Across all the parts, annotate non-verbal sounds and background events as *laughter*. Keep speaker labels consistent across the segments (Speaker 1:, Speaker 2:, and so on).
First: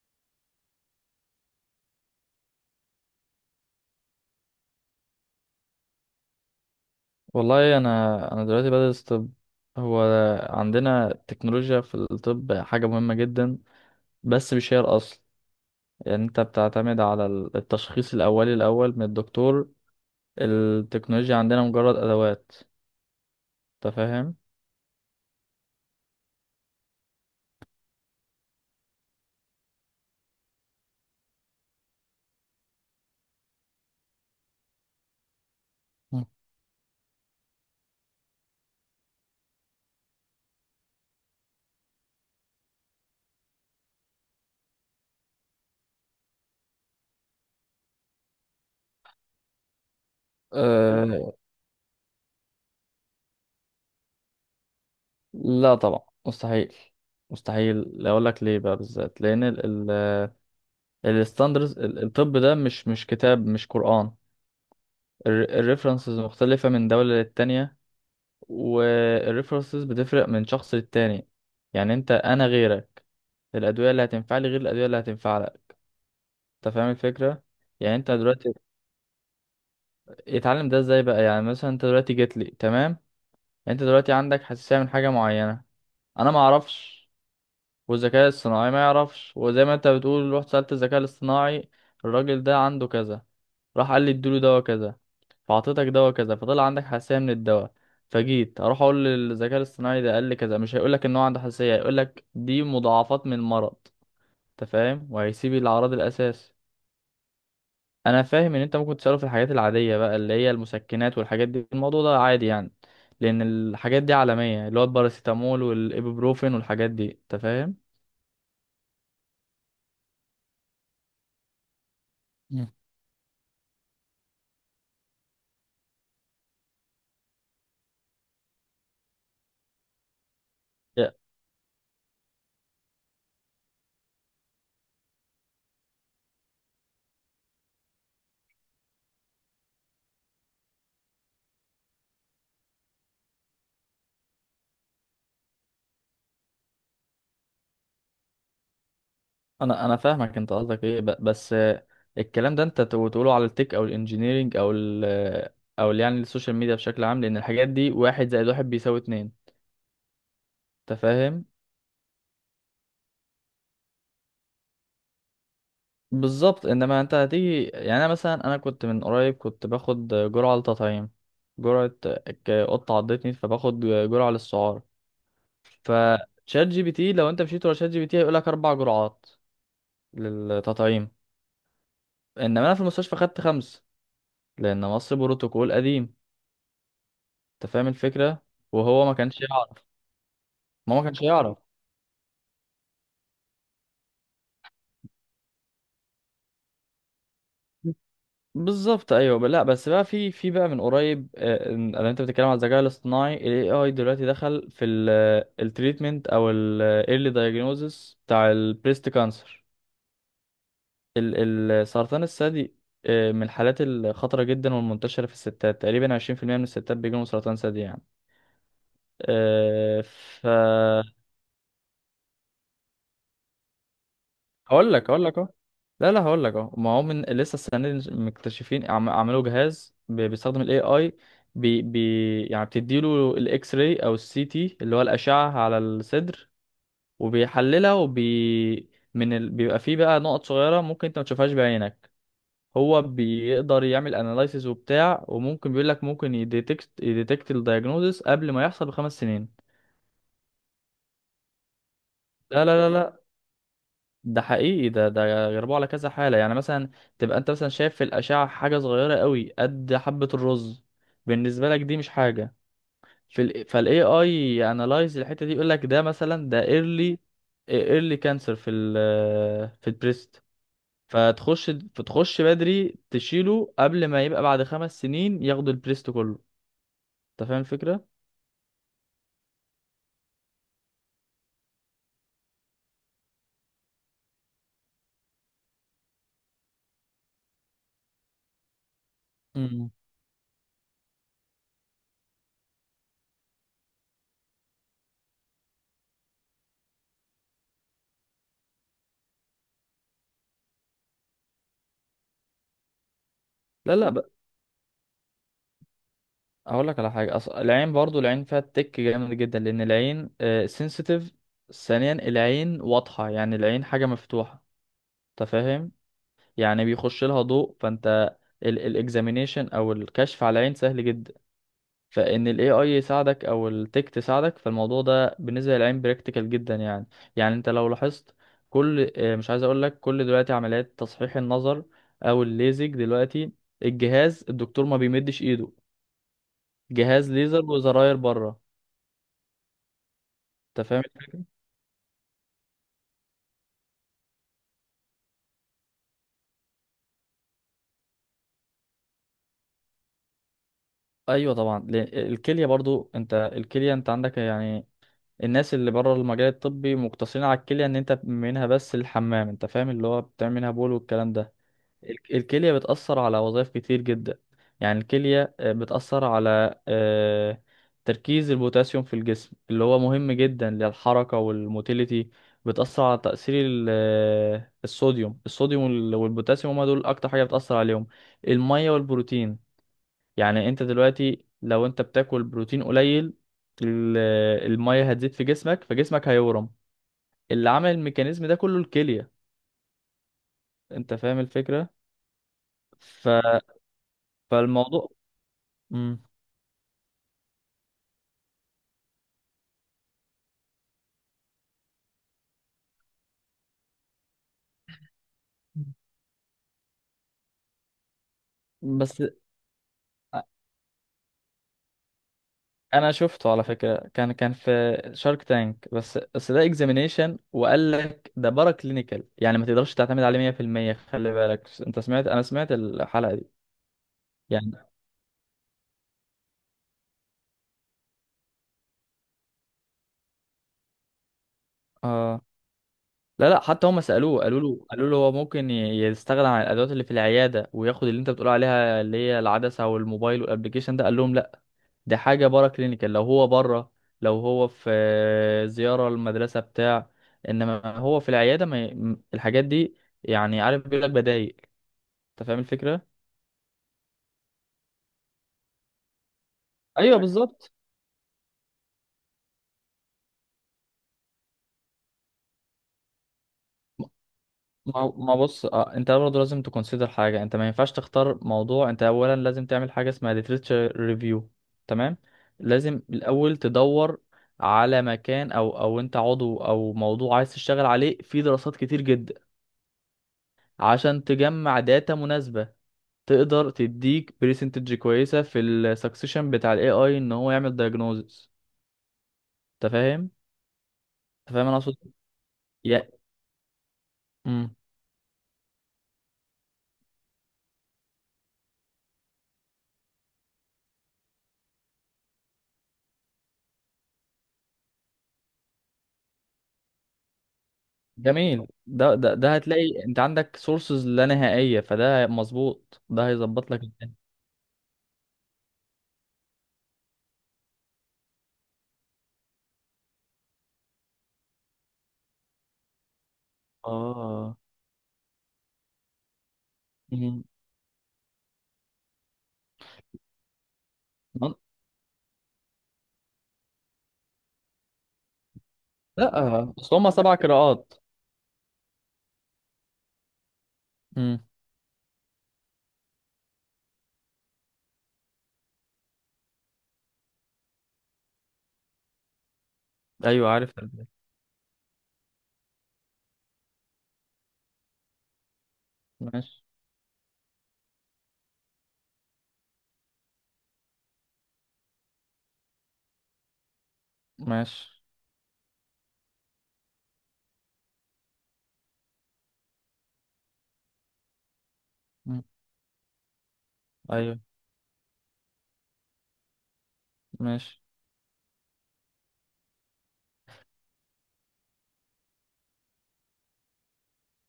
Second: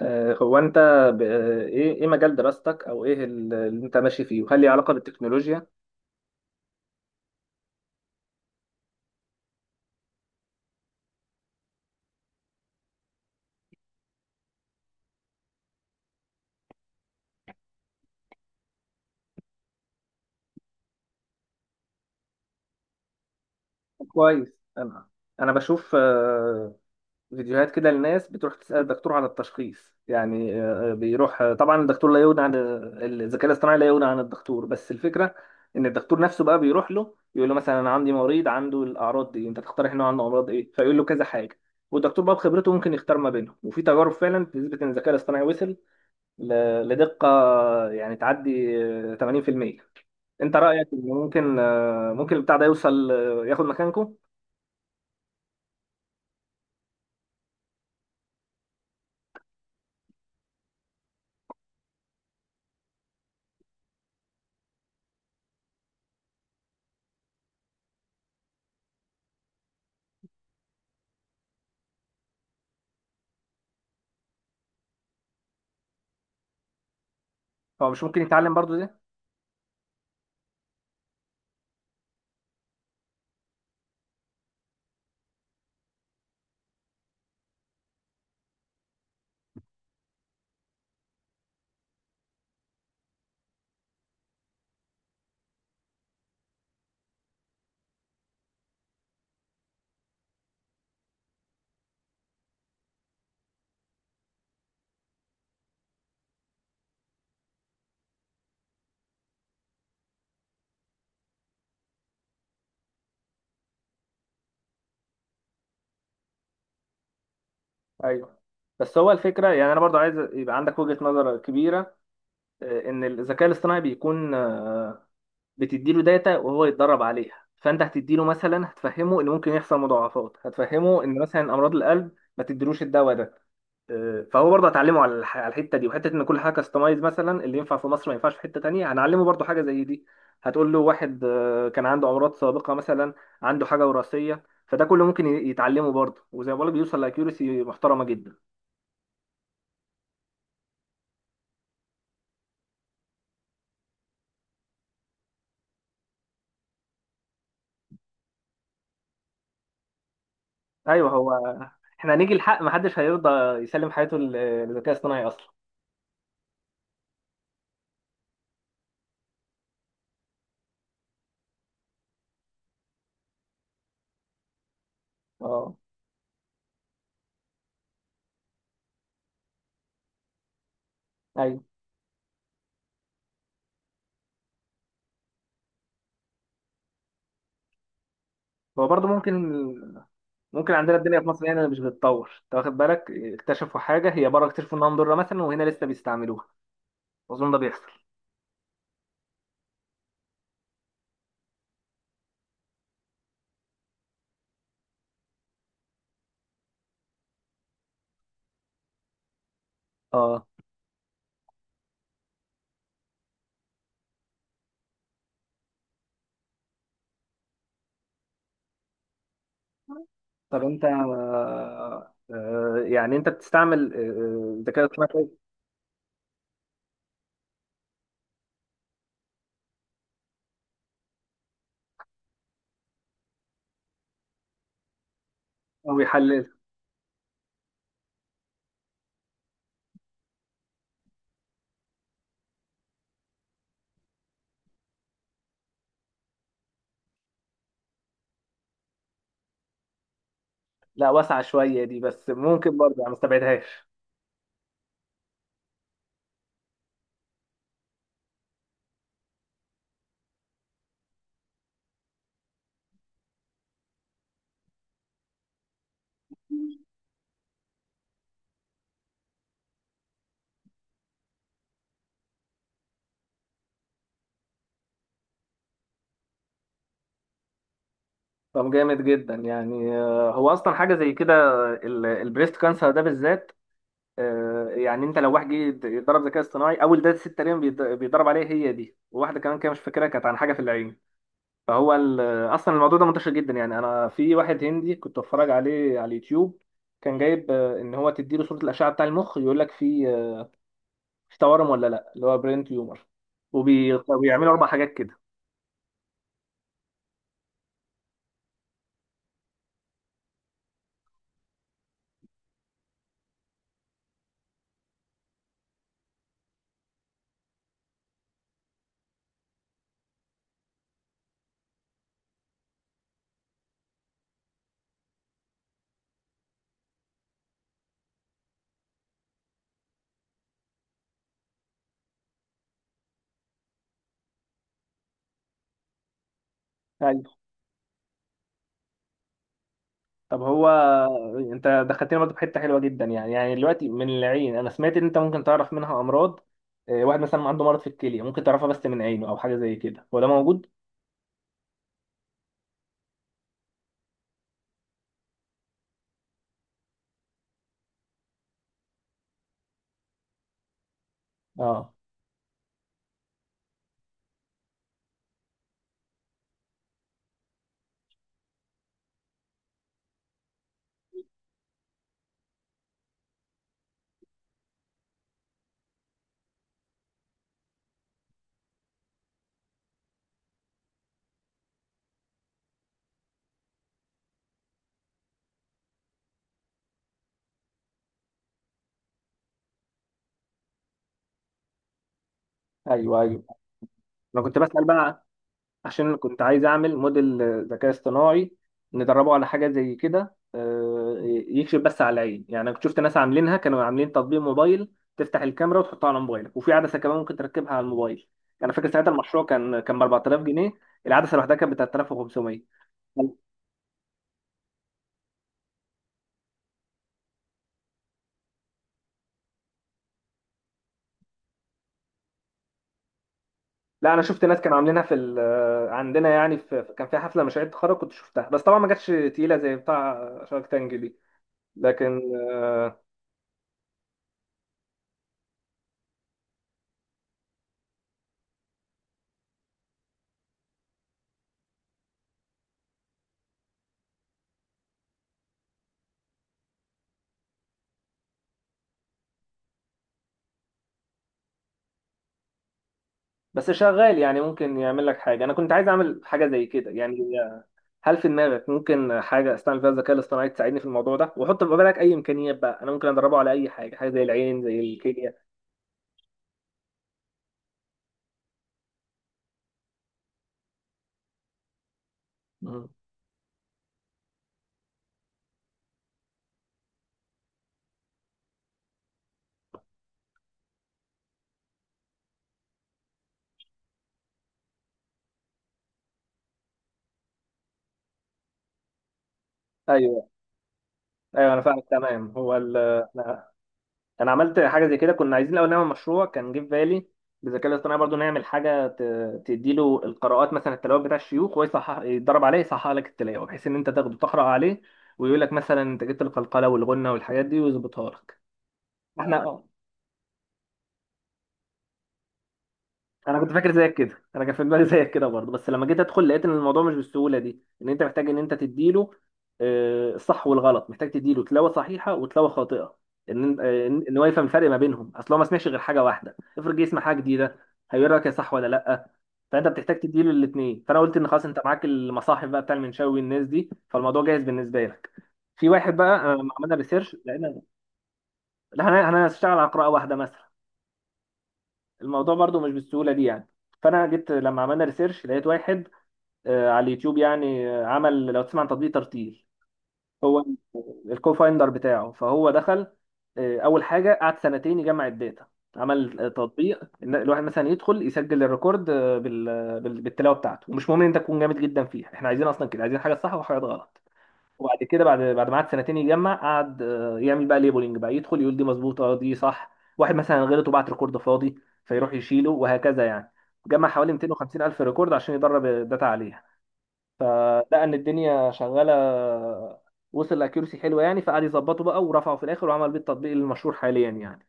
Speaker 1: هو انت ايه مجال دراستك او ايه اللي انت ماشي فيه، وهل ليه علاقه بالتكنولوجيا؟
Speaker 2: والله انا دلوقتي بدرس طب. هو عندنا التكنولوجيا في الطب حاجه مهمه جدا، بس مش هي الاصل. يعني انت بتعتمد على التشخيص الاولي الاول من الدكتور. التكنولوجيا عندنا مجرد ادوات. انت فاهم؟
Speaker 1: كويس. انا انا بشوف فيديوهات كده لناس بتروح تسال الدكتور على التشخيص، يعني بيروح، طبعا الدكتور لا يغني عن الذكاء الاصطناعي، لا يغني عن الدكتور، بس الفكره ان الدكتور
Speaker 2: مم.
Speaker 1: نفسه بقى بيروح له يقول له مثلا: انا عندي مريض عنده الاعراض دي، انت تقترح انه عنده امراض ايه؟ فيقول له كذا حاجه. والدكتور بقى بخبرته ممكن يختار ما بينهم، وفي تجارب فعلا بتثبت ان الذكاء الاصطناعي وصل لدقة يعني تعدي 80%. انت رأيك ان
Speaker 2: أه،
Speaker 1: ممكن ممكن البتاع ده يوصل ياخد مكانكم؟
Speaker 2: لا طبعا، مستحيل. مستحيل اقول لك ليه بقى بالذات لان ال الستاندرز الطب ده مش كتاب، مش قرآن. الريفرنسز مختلفه من دوله للتانية، والريفرنسز بتفرق من شخص للتاني. يعني انت انا غيرك، الادويه اللي هتنفع لي غير الادويه اللي هتنفع لك. انت فاهم الفكره؟
Speaker 1: هو
Speaker 2: يعني
Speaker 1: مش
Speaker 2: انت
Speaker 1: ممكن يتعلم
Speaker 2: دلوقتي
Speaker 1: برضو ده؟
Speaker 2: اتعلم ده ازاي بقى؟ يعني مثلا انت دلوقتي جيت لي، تمام، انت دلوقتي عندك حساسيه من حاجه معينه، انا ما اعرفش والذكاء الصناعي ما يعرفش. وزي ما انت بتقول رحت سألت الذكاء الاصطناعي، الراجل ده عنده كذا، راح قال لي اديله دواء كذا، فعطيتك دواء كذا، فطلع عندك حساسية من الدواء. فجيت اروح اقول للذكاء الاصطناعي، ده قال لي كذا، مش هيقول لك ان هو عنده حساسية، هيقول لك دي مضاعفات من المرض. انت فاهم؟ وهيسيب العرض الاساسي. انا فاهم ان انت ممكن تسأله في الحاجات العادية بقى، اللي هي المسكنات والحاجات دي، الموضوع ده عادي يعني. لان الحاجات دي عالمية، اللي هو الباراسيتامول والابوبروفين والحاجات دي، انت فاهم.
Speaker 1: ايوه، بس هو الفكرة، يعني انا برضو عايز يبقى عندك وجهة نظر كبيرة.
Speaker 2: مم.
Speaker 1: ان الذكاء الاصطناعي بيكون، بتديله داتا وهو يتدرب عليها، فانت هتديله مثلا، هتفهمه ان ممكن يحصل مضاعفات، هتفهمه ان مثلا امراض القلب ما تديلوش الدواء ده. فهو برضه هتعلمه على الحته دي، وحته ان كل حاجه كاستمايز، مثلا اللي ينفع في مصر ما ينفعش في حته تانية، هنعلمه برضه حاجه زي دي. هتقول له واحد كان عنده امراض سابقه مثلا، عنده حاجه وراثيه، فده كله ممكن يتعلمه برضه، وزي ما بقولك بيوصل لاكيورسي محترمه جدا.
Speaker 2: انا فاهمك انت قصدك ايه؟ بس الكلام ده انت تقوله على التك او الانجينيرينج او ال، يعني السوشيال ميديا بشكل عام، لان الحاجات دي واحد زائد واحد بيساوي اتنين. انت
Speaker 1: ايوه هو،
Speaker 2: فاهم؟
Speaker 1: احنا هنيجي الحق محدش هيرضى يسلم حياته للذكاء الاصطناعي اصلا.
Speaker 2: بالظبط. انما انت هتيجي، يعني انا مثلا انا كنت من قريب كنت باخد جرعه للتطعيم، جرعه، قطه عضتني فباخد جرعه للسعار.
Speaker 1: اه.
Speaker 2: فشات جي بي تي، لو انت مشيت ورا شات جي بي تي هيقول لك اربع جرعات للتطعيم،
Speaker 1: ايوه،
Speaker 2: انما انا في المستشفى خدت خمس، لان مصر بروتوكول قديم. انت فاهم الفكرة؟
Speaker 1: هو
Speaker 2: وهو
Speaker 1: برضه
Speaker 2: ما
Speaker 1: ممكن
Speaker 2: كانش يعرف.
Speaker 1: ممكن
Speaker 2: ما
Speaker 1: عندنا
Speaker 2: هو ما
Speaker 1: الدنيا
Speaker 2: كانش
Speaker 1: في مصر
Speaker 2: يعرف.
Speaker 1: هنا مش بتتطور، انت واخد بالك؟ اكتشفوا حاجه هي بره، اكتشفوا انها مضره مثلا، وهنا لسه بيستعملوها. اظن ده بيحصل.
Speaker 2: بالظبط، ايوه. لا بس بقى، في بقى من قريب، إن انت بتتكلم على الذكاء الاصطناعي، ال AI دلوقتي دخل في التريتمنت او ال early diagnosis بتاع البريست كانسر،
Speaker 1: اه.
Speaker 2: السرطان الثدي. من الحالات الخطرة جدا والمنتشرة في الستات، تقريبا 20% من الستات بيجيلهم سرطان ثدي يعني. آه، ف
Speaker 1: طب انت يعني انت بتستعمل الذكاء
Speaker 2: هقول لك
Speaker 1: الاصطناعي
Speaker 2: هقول لك
Speaker 1: كويس؟
Speaker 2: اهو. لا لا، هقول لك اهو. ما هو من لسه السنه دي مكتشفين، عملوا جهاز بيستخدم الاي اي، بي يعني، بتديله الاكس راي او السي تي اللي هو الاشعه على
Speaker 1: او
Speaker 2: الصدر،
Speaker 1: يحلل.
Speaker 2: وبيحللها، بيبقى فيه بقى نقط صغيره ممكن انت ما تشوفهاش بعينك، هو بيقدر يعمل اناليسيز وبتاع، وممكن بيقول لك ممكن يديتكت الدايجنوزس قبل ما يحصل بخمس سنين.
Speaker 1: لا، واسعه شويه دي، بس
Speaker 2: لا
Speaker 1: ممكن
Speaker 2: لا
Speaker 1: برضه يعني ما
Speaker 2: لا
Speaker 1: استبعدهاش.
Speaker 2: ده حقيقي. ده جربوه على كذا حالة. يعني مثلا تبقى انت مثلا شايف في الأشعة حاجة صغيرة قوي قد حبة الرز، بالنسبة لك دي مش حاجة، في ال فال AI analyze الحتة دي يقول لك ده مثلا ده early، early cancer في ال، في البريست. فتخش بدري تشيله قبل ما يبقى بعد خمس سنين ياخدوا البريست كله. انت فاهم الفكرة؟
Speaker 1: طب جامد جدا يعني، هو اصلا حاجه زي كده البريست كانسر ده بالذات. يعني انت لو واحد جه يتدرب ذكاء اصطناعي، اول داتا ست تقريبا بيتدرب عليها هي دي، وواحده كمان كده مش
Speaker 2: مم.
Speaker 1: فاكرها، كانت عن حاجه في العين. فهو ال- اصلا الموضوع ده منتشر جدا يعني، انا في واحد هندي كنت بتفرج عليه على اليوتيوب. كان جايب ان هو تديله صوره الاشعه بتاع المخ، يقول لك في مش تورم ولا لا، اللي هو برين تيومر،
Speaker 2: لا
Speaker 1: وبيعملوا اربع حاجات كده.
Speaker 2: اقول لك على حاجه، العين برضو، العين فيها تك جامد جدا، لان العين سنسيتيف. ثانيا العين واضحه، يعني العين حاجه مفتوحه، انت فاهم، يعني بيخش لها ضوء. فانت الاكزامينيشن او الكشف على العين سهل جدا، فان الاي اي يساعدك او التك تساعدك، فالموضوع ده بالنسبه للعين براكتيكال جدا يعني. يعني انت لو لاحظت كل، مش عايز اقول لك كل، دلوقتي عمليات تصحيح النظر او الليزك دلوقتي، الجهاز، الدكتور ما بيمدش ايده،
Speaker 1: ايوه.
Speaker 2: جهاز ليزر وزراير بره.
Speaker 1: طب هو
Speaker 2: انت فاهم؟
Speaker 1: انت دخلتني برضه في حته حلوه جدا يعني دلوقتي من العين، انا سمعت ان انت ممكن تعرف منها امراض. واحد مثلا عنده مرض في الكليه، ممكن تعرفها بس من عينه او حاجه زي كده، هو ده موجود؟
Speaker 2: ايوه طبعا، لأن الكليه برضو. انت الكليه انت عندك يعني، الناس اللي بره المجال الطبي مقتصرين على الكليه ان انت منها بس الحمام، انت فاهم، اللي هو بتعمل منها بول والكلام ده.
Speaker 1: اه.
Speaker 2: الكليه بتاثر على وظائف كتير جدا. يعني الكليه بتاثر على تركيز البوتاسيوم في الجسم اللي هو مهم جدا للحركه والموتيليتي. بتاثر على تاثير الصوديوم، الصوديوم والبوتاسيوم هما دول اكتر حاجه بتاثر عليهم، الميه والبروتين. يعني انت دلوقتي لو انت بتاكل بروتين قليل، ال- المية هتزيد في جسمك فجسمك هيورم، اللي عمل الميكانيزم ده كله الكلية. انت فاهم الفكرة؟
Speaker 1: ايوه،
Speaker 2: ف...
Speaker 1: ايوه، انا كنت بسال
Speaker 2: فالموضوع.
Speaker 1: بقى عشان
Speaker 2: مم.
Speaker 1: كنت عايز اعمل موديل ذكاء اصطناعي، ندربه على حاجه زي كده، يكشف بس على العين يعني. أنا كنت شفت ناس عاملينها، كانوا عاملين تطبيق موبايل، تفتح الكاميرا وتحطها على موبايلك، وفي عدسه كمان ممكن تركبها على الموبايل. يعني انا فاكر ساعتها
Speaker 2: بس
Speaker 1: المشروع كان ب 4000 جنيه. العدسه لوحدها كانت ب 3500.
Speaker 2: انا شفته على فكرة، كان كان في شارك تانك. بس ده اكزامينيشن، وقال لك ده بارا كلينيكال، يعني ما تقدرش تعتمد عليه 100%. خلي بالك انت سمعت، انا سمعت الحلقة دي
Speaker 1: لا، انا شفت ناس
Speaker 2: يعني.
Speaker 1: كانوا عاملينها في عندنا يعني، كان في حفله مشاريع تخرج كنت شفتها، بس طبعا ما جاتش تقيله زي بتاع شارك تانج دي. لكن
Speaker 2: اه.
Speaker 1: آه،
Speaker 2: لا لا، حتى هم سألوه، قالوا له، قالوا له هو ممكن يستغنى عن الأدوات اللي في العيادة وياخد اللي أنت بتقول عليها، اللي هي العدسة والموبايل والأبليكيشن ده، قال لهم لا، دي حاجة بره كلينيكال. لو هو بره، لو هو في زيارة المدرسة بتاع، إنما هو في العيادة ما الحاجات دي. يعني عارف بيقول لك بدايل. أنت فاهم الفكرة؟
Speaker 1: بس شغال، يعني ممكن يعمل لك حاجة، أنا كنت عايز أعمل حاجة زي كده يعني.
Speaker 2: أيوه بالظبط.
Speaker 1: هل في دماغك ممكن حاجة أستعمل فيها الذكاء الاصطناعي تساعدني في الموضوع ده؟ وحط في بالك أي إمكانيات بقى، أنا ممكن أدربه على أي حاجة، حاجة زي العين، زي
Speaker 2: ما
Speaker 1: الكلية.
Speaker 2: بص، انت برضه لازم تكونسيدر حاجه، انت ما ينفعش تختار موضوع، انت اولا لازم تعمل حاجه اسمها literature review. تمام.
Speaker 1: مم.
Speaker 2: لازم الاول تدور على مكان او، او انت عضو او موضوع عايز تشتغل عليه في دراسات كتير جدا، عشان تجمع داتا مناسبه تقدر تديك بريسنتج كويسه في السكسيشن بتاع الاي اي ان هو يعمل diagnosis. انت
Speaker 1: أيوه،
Speaker 2: فاهم؟
Speaker 1: أيوه،
Speaker 2: انت
Speaker 1: أنا
Speaker 2: فاهم انا
Speaker 1: فاهمك
Speaker 2: اقصد؟
Speaker 1: تمام. هو
Speaker 2: يا.
Speaker 1: أنا أنا عملت
Speaker 2: مم.
Speaker 1: حاجة زي كده، كنا عايزين الأول نعمل مشروع كان جه في بالي بالذكاء الاصطناعي برضو، نعمل حاجة تديله القراءات مثلا التلاوة بتاع الشيوخ، وهو يصحح، يتدرب عليه يصحح لك التلاوة، بحيث إن أنت تاخده تقرأ عليه، ويقول لك مثلا أنت جبت القلقلة والغنة والحاجات دي ويظبطها لك.
Speaker 2: جميل، ده
Speaker 1: احنا.
Speaker 2: هتلاقي انت عندك سورسز لا نهائية، فده مظبوط، ده
Speaker 1: انا كنت
Speaker 2: هيظبط
Speaker 1: فاكر
Speaker 2: لك
Speaker 1: زيك
Speaker 2: الدنيا.
Speaker 1: كده، انا كان في دماغي زيك كده برضه، بس لما جيت ادخل لقيت ان الموضوع مش بالسهوله دي، ان انت محتاج ان انت تديله الصح والغلط، محتاج تديله تلاوه صحيحه وتلاوه خاطئه. ان هو يفهم
Speaker 2: اه.
Speaker 1: الفرق ما بينهم، اصل هو ما سمعش غير حاجه واحده، افرض جه يسمع حاجه
Speaker 2: مم.
Speaker 1: جديده هيقول لك يا صح ولا لا. فانت بتحتاج تديله الاثنين، فانا قلت ان خلاص،
Speaker 2: من-
Speaker 1: انت معاك المصاحف بقى بتاع المنشاوي والناس دي، فالموضوع جاهز بالنسبه لك. في واحد بقى، لما
Speaker 2: لا
Speaker 1: عملنا
Speaker 2: اصل هما
Speaker 1: ريسيرش
Speaker 2: سبع
Speaker 1: لقينا.
Speaker 2: قراءات.
Speaker 1: لا، انا هشتغل على قراءه واحده مثلا.
Speaker 2: مم.
Speaker 1: الموضوع برضو مش بالسهولة دي يعني. فأنا جيت لما عملنا ريسيرش لقيت واحد على اليوتيوب، يعني عمل، لو تسمع عن تطبيق ترتيل. هو
Speaker 2: ايوه عارف الألباني.
Speaker 1: الكو فايندر بتاعه، فهو دخل. أول حاجة قعد سنتين يجمع الداتا. عمل
Speaker 2: ماشي،
Speaker 1: تطبيق إن الواحد مثلا يدخل يسجل الريكورد بالتلاوة بتاعته، ومش مهم إن أنت تكون جامد جدا فيها، إحنا عايزين أصلا كده عايزين حاجة صح وحاجات غلط. وبعد
Speaker 2: ماشي.
Speaker 1: كده، بعد ما قعد سنتين يجمع، قعد يعمل بقى ليبلنج، بقى يدخل يقول دي مظبوطه، دي صح، واحد مثلا غلط وبعت ريكورد فاضي، فيروح
Speaker 2: مم.
Speaker 1: يشيله وهكذا يعني. جمع حوالي
Speaker 2: ايوه.
Speaker 1: 250 الف ريكورد عشان يدرب الداتا عليها،
Speaker 2: ماشي.
Speaker 1: فلقى ان الدنيا شغاله، وصل لاكيورسي حلوه يعني، فقعد يظبطه بقى ورفعه في الاخر وعمل بيه التطبيق المشهور حاليا يعني.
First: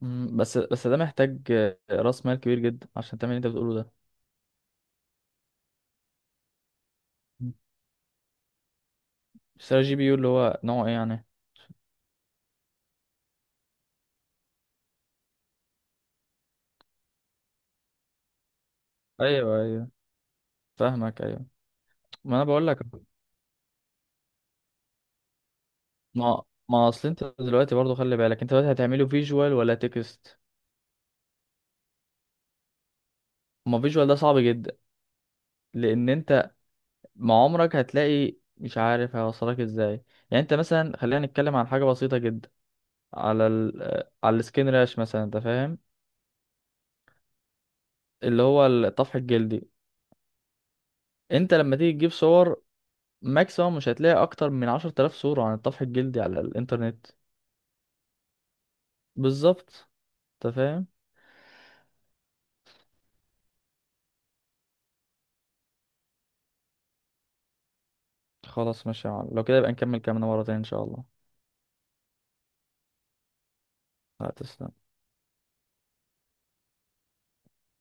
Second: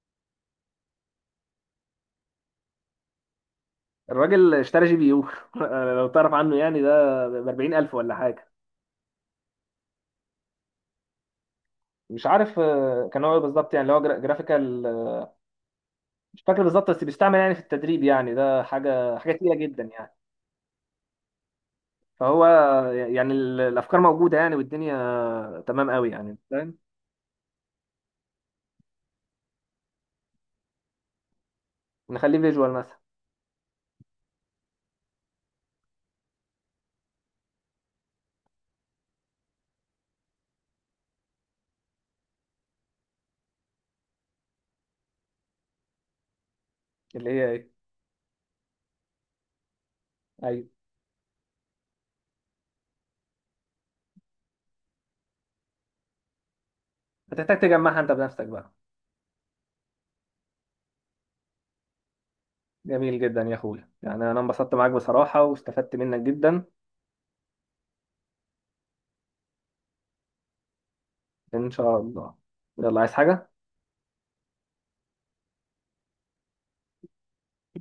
Speaker 2: بس ده محتاج، راس مال كبير جدا عشان تعمل اللي انت بتقوله ده.
Speaker 1: الراجل اشترى جي بي يو *laughs* لو تعرف عنه، يعني ده ب
Speaker 2: مم.
Speaker 1: 40000 ولا حاجه.
Speaker 2: اشتري جي بي يو اللي هو نوعه ايه يعني؟
Speaker 1: مش عارف، كان هو إيه بالظبط، يعني اللي هو جرافيكال. مش فاكر بالظبط، بس بيستعمل يعني في التدريب، يعني ده حاجه تقيله
Speaker 2: ايوه
Speaker 1: جدا
Speaker 2: ايوه
Speaker 1: يعني.
Speaker 2: فاهمك، ايوه. ما انا
Speaker 1: فهو.
Speaker 2: بقول لك.
Speaker 1: يعني الافكار موجوده يعني والدنيا تمام قوي يعني،
Speaker 2: ما
Speaker 1: فاهم.
Speaker 2: ما اصل انت دلوقتي برضو خلي بالك انت دلوقتي هتعمله فيجوال ولا تكست؟
Speaker 1: نخليه فيجوال مثلا.
Speaker 2: ما فيجوال ده صعب جدا، لان انت مع عمرك هتلاقي مش عارف هيوصلك ازاي. يعني انت مثلا خلينا نتكلم عن حاجه بسيطه جدا، على ال... آه، على السكين راش مثلا، انت فاهم،
Speaker 1: اللي هي ايه؟
Speaker 2: اللي هو الطفح الجلدي.
Speaker 1: ايوه.
Speaker 2: انت لما تيجي تجيب صور، ماكسيموم مش هتلاقي اكتر من 10,000 صوره عن الطفح الجلدي على الانترنت.
Speaker 1: هتحتاج تجمعها انت بنفسك بقى.
Speaker 2: بالظبط. انت فاهم.
Speaker 1: جميل جدا يا اخويا، يعني انا انبسطت معاك بصراحه واستفدت منك جدا.
Speaker 2: خلاص ماشي يا معلم، لو كده يبقى نكمل كلامنا مره تانية ان شاء الله.
Speaker 1: ان شاء الله. يلا، عايز حاجه؟
Speaker 2: هتسلم.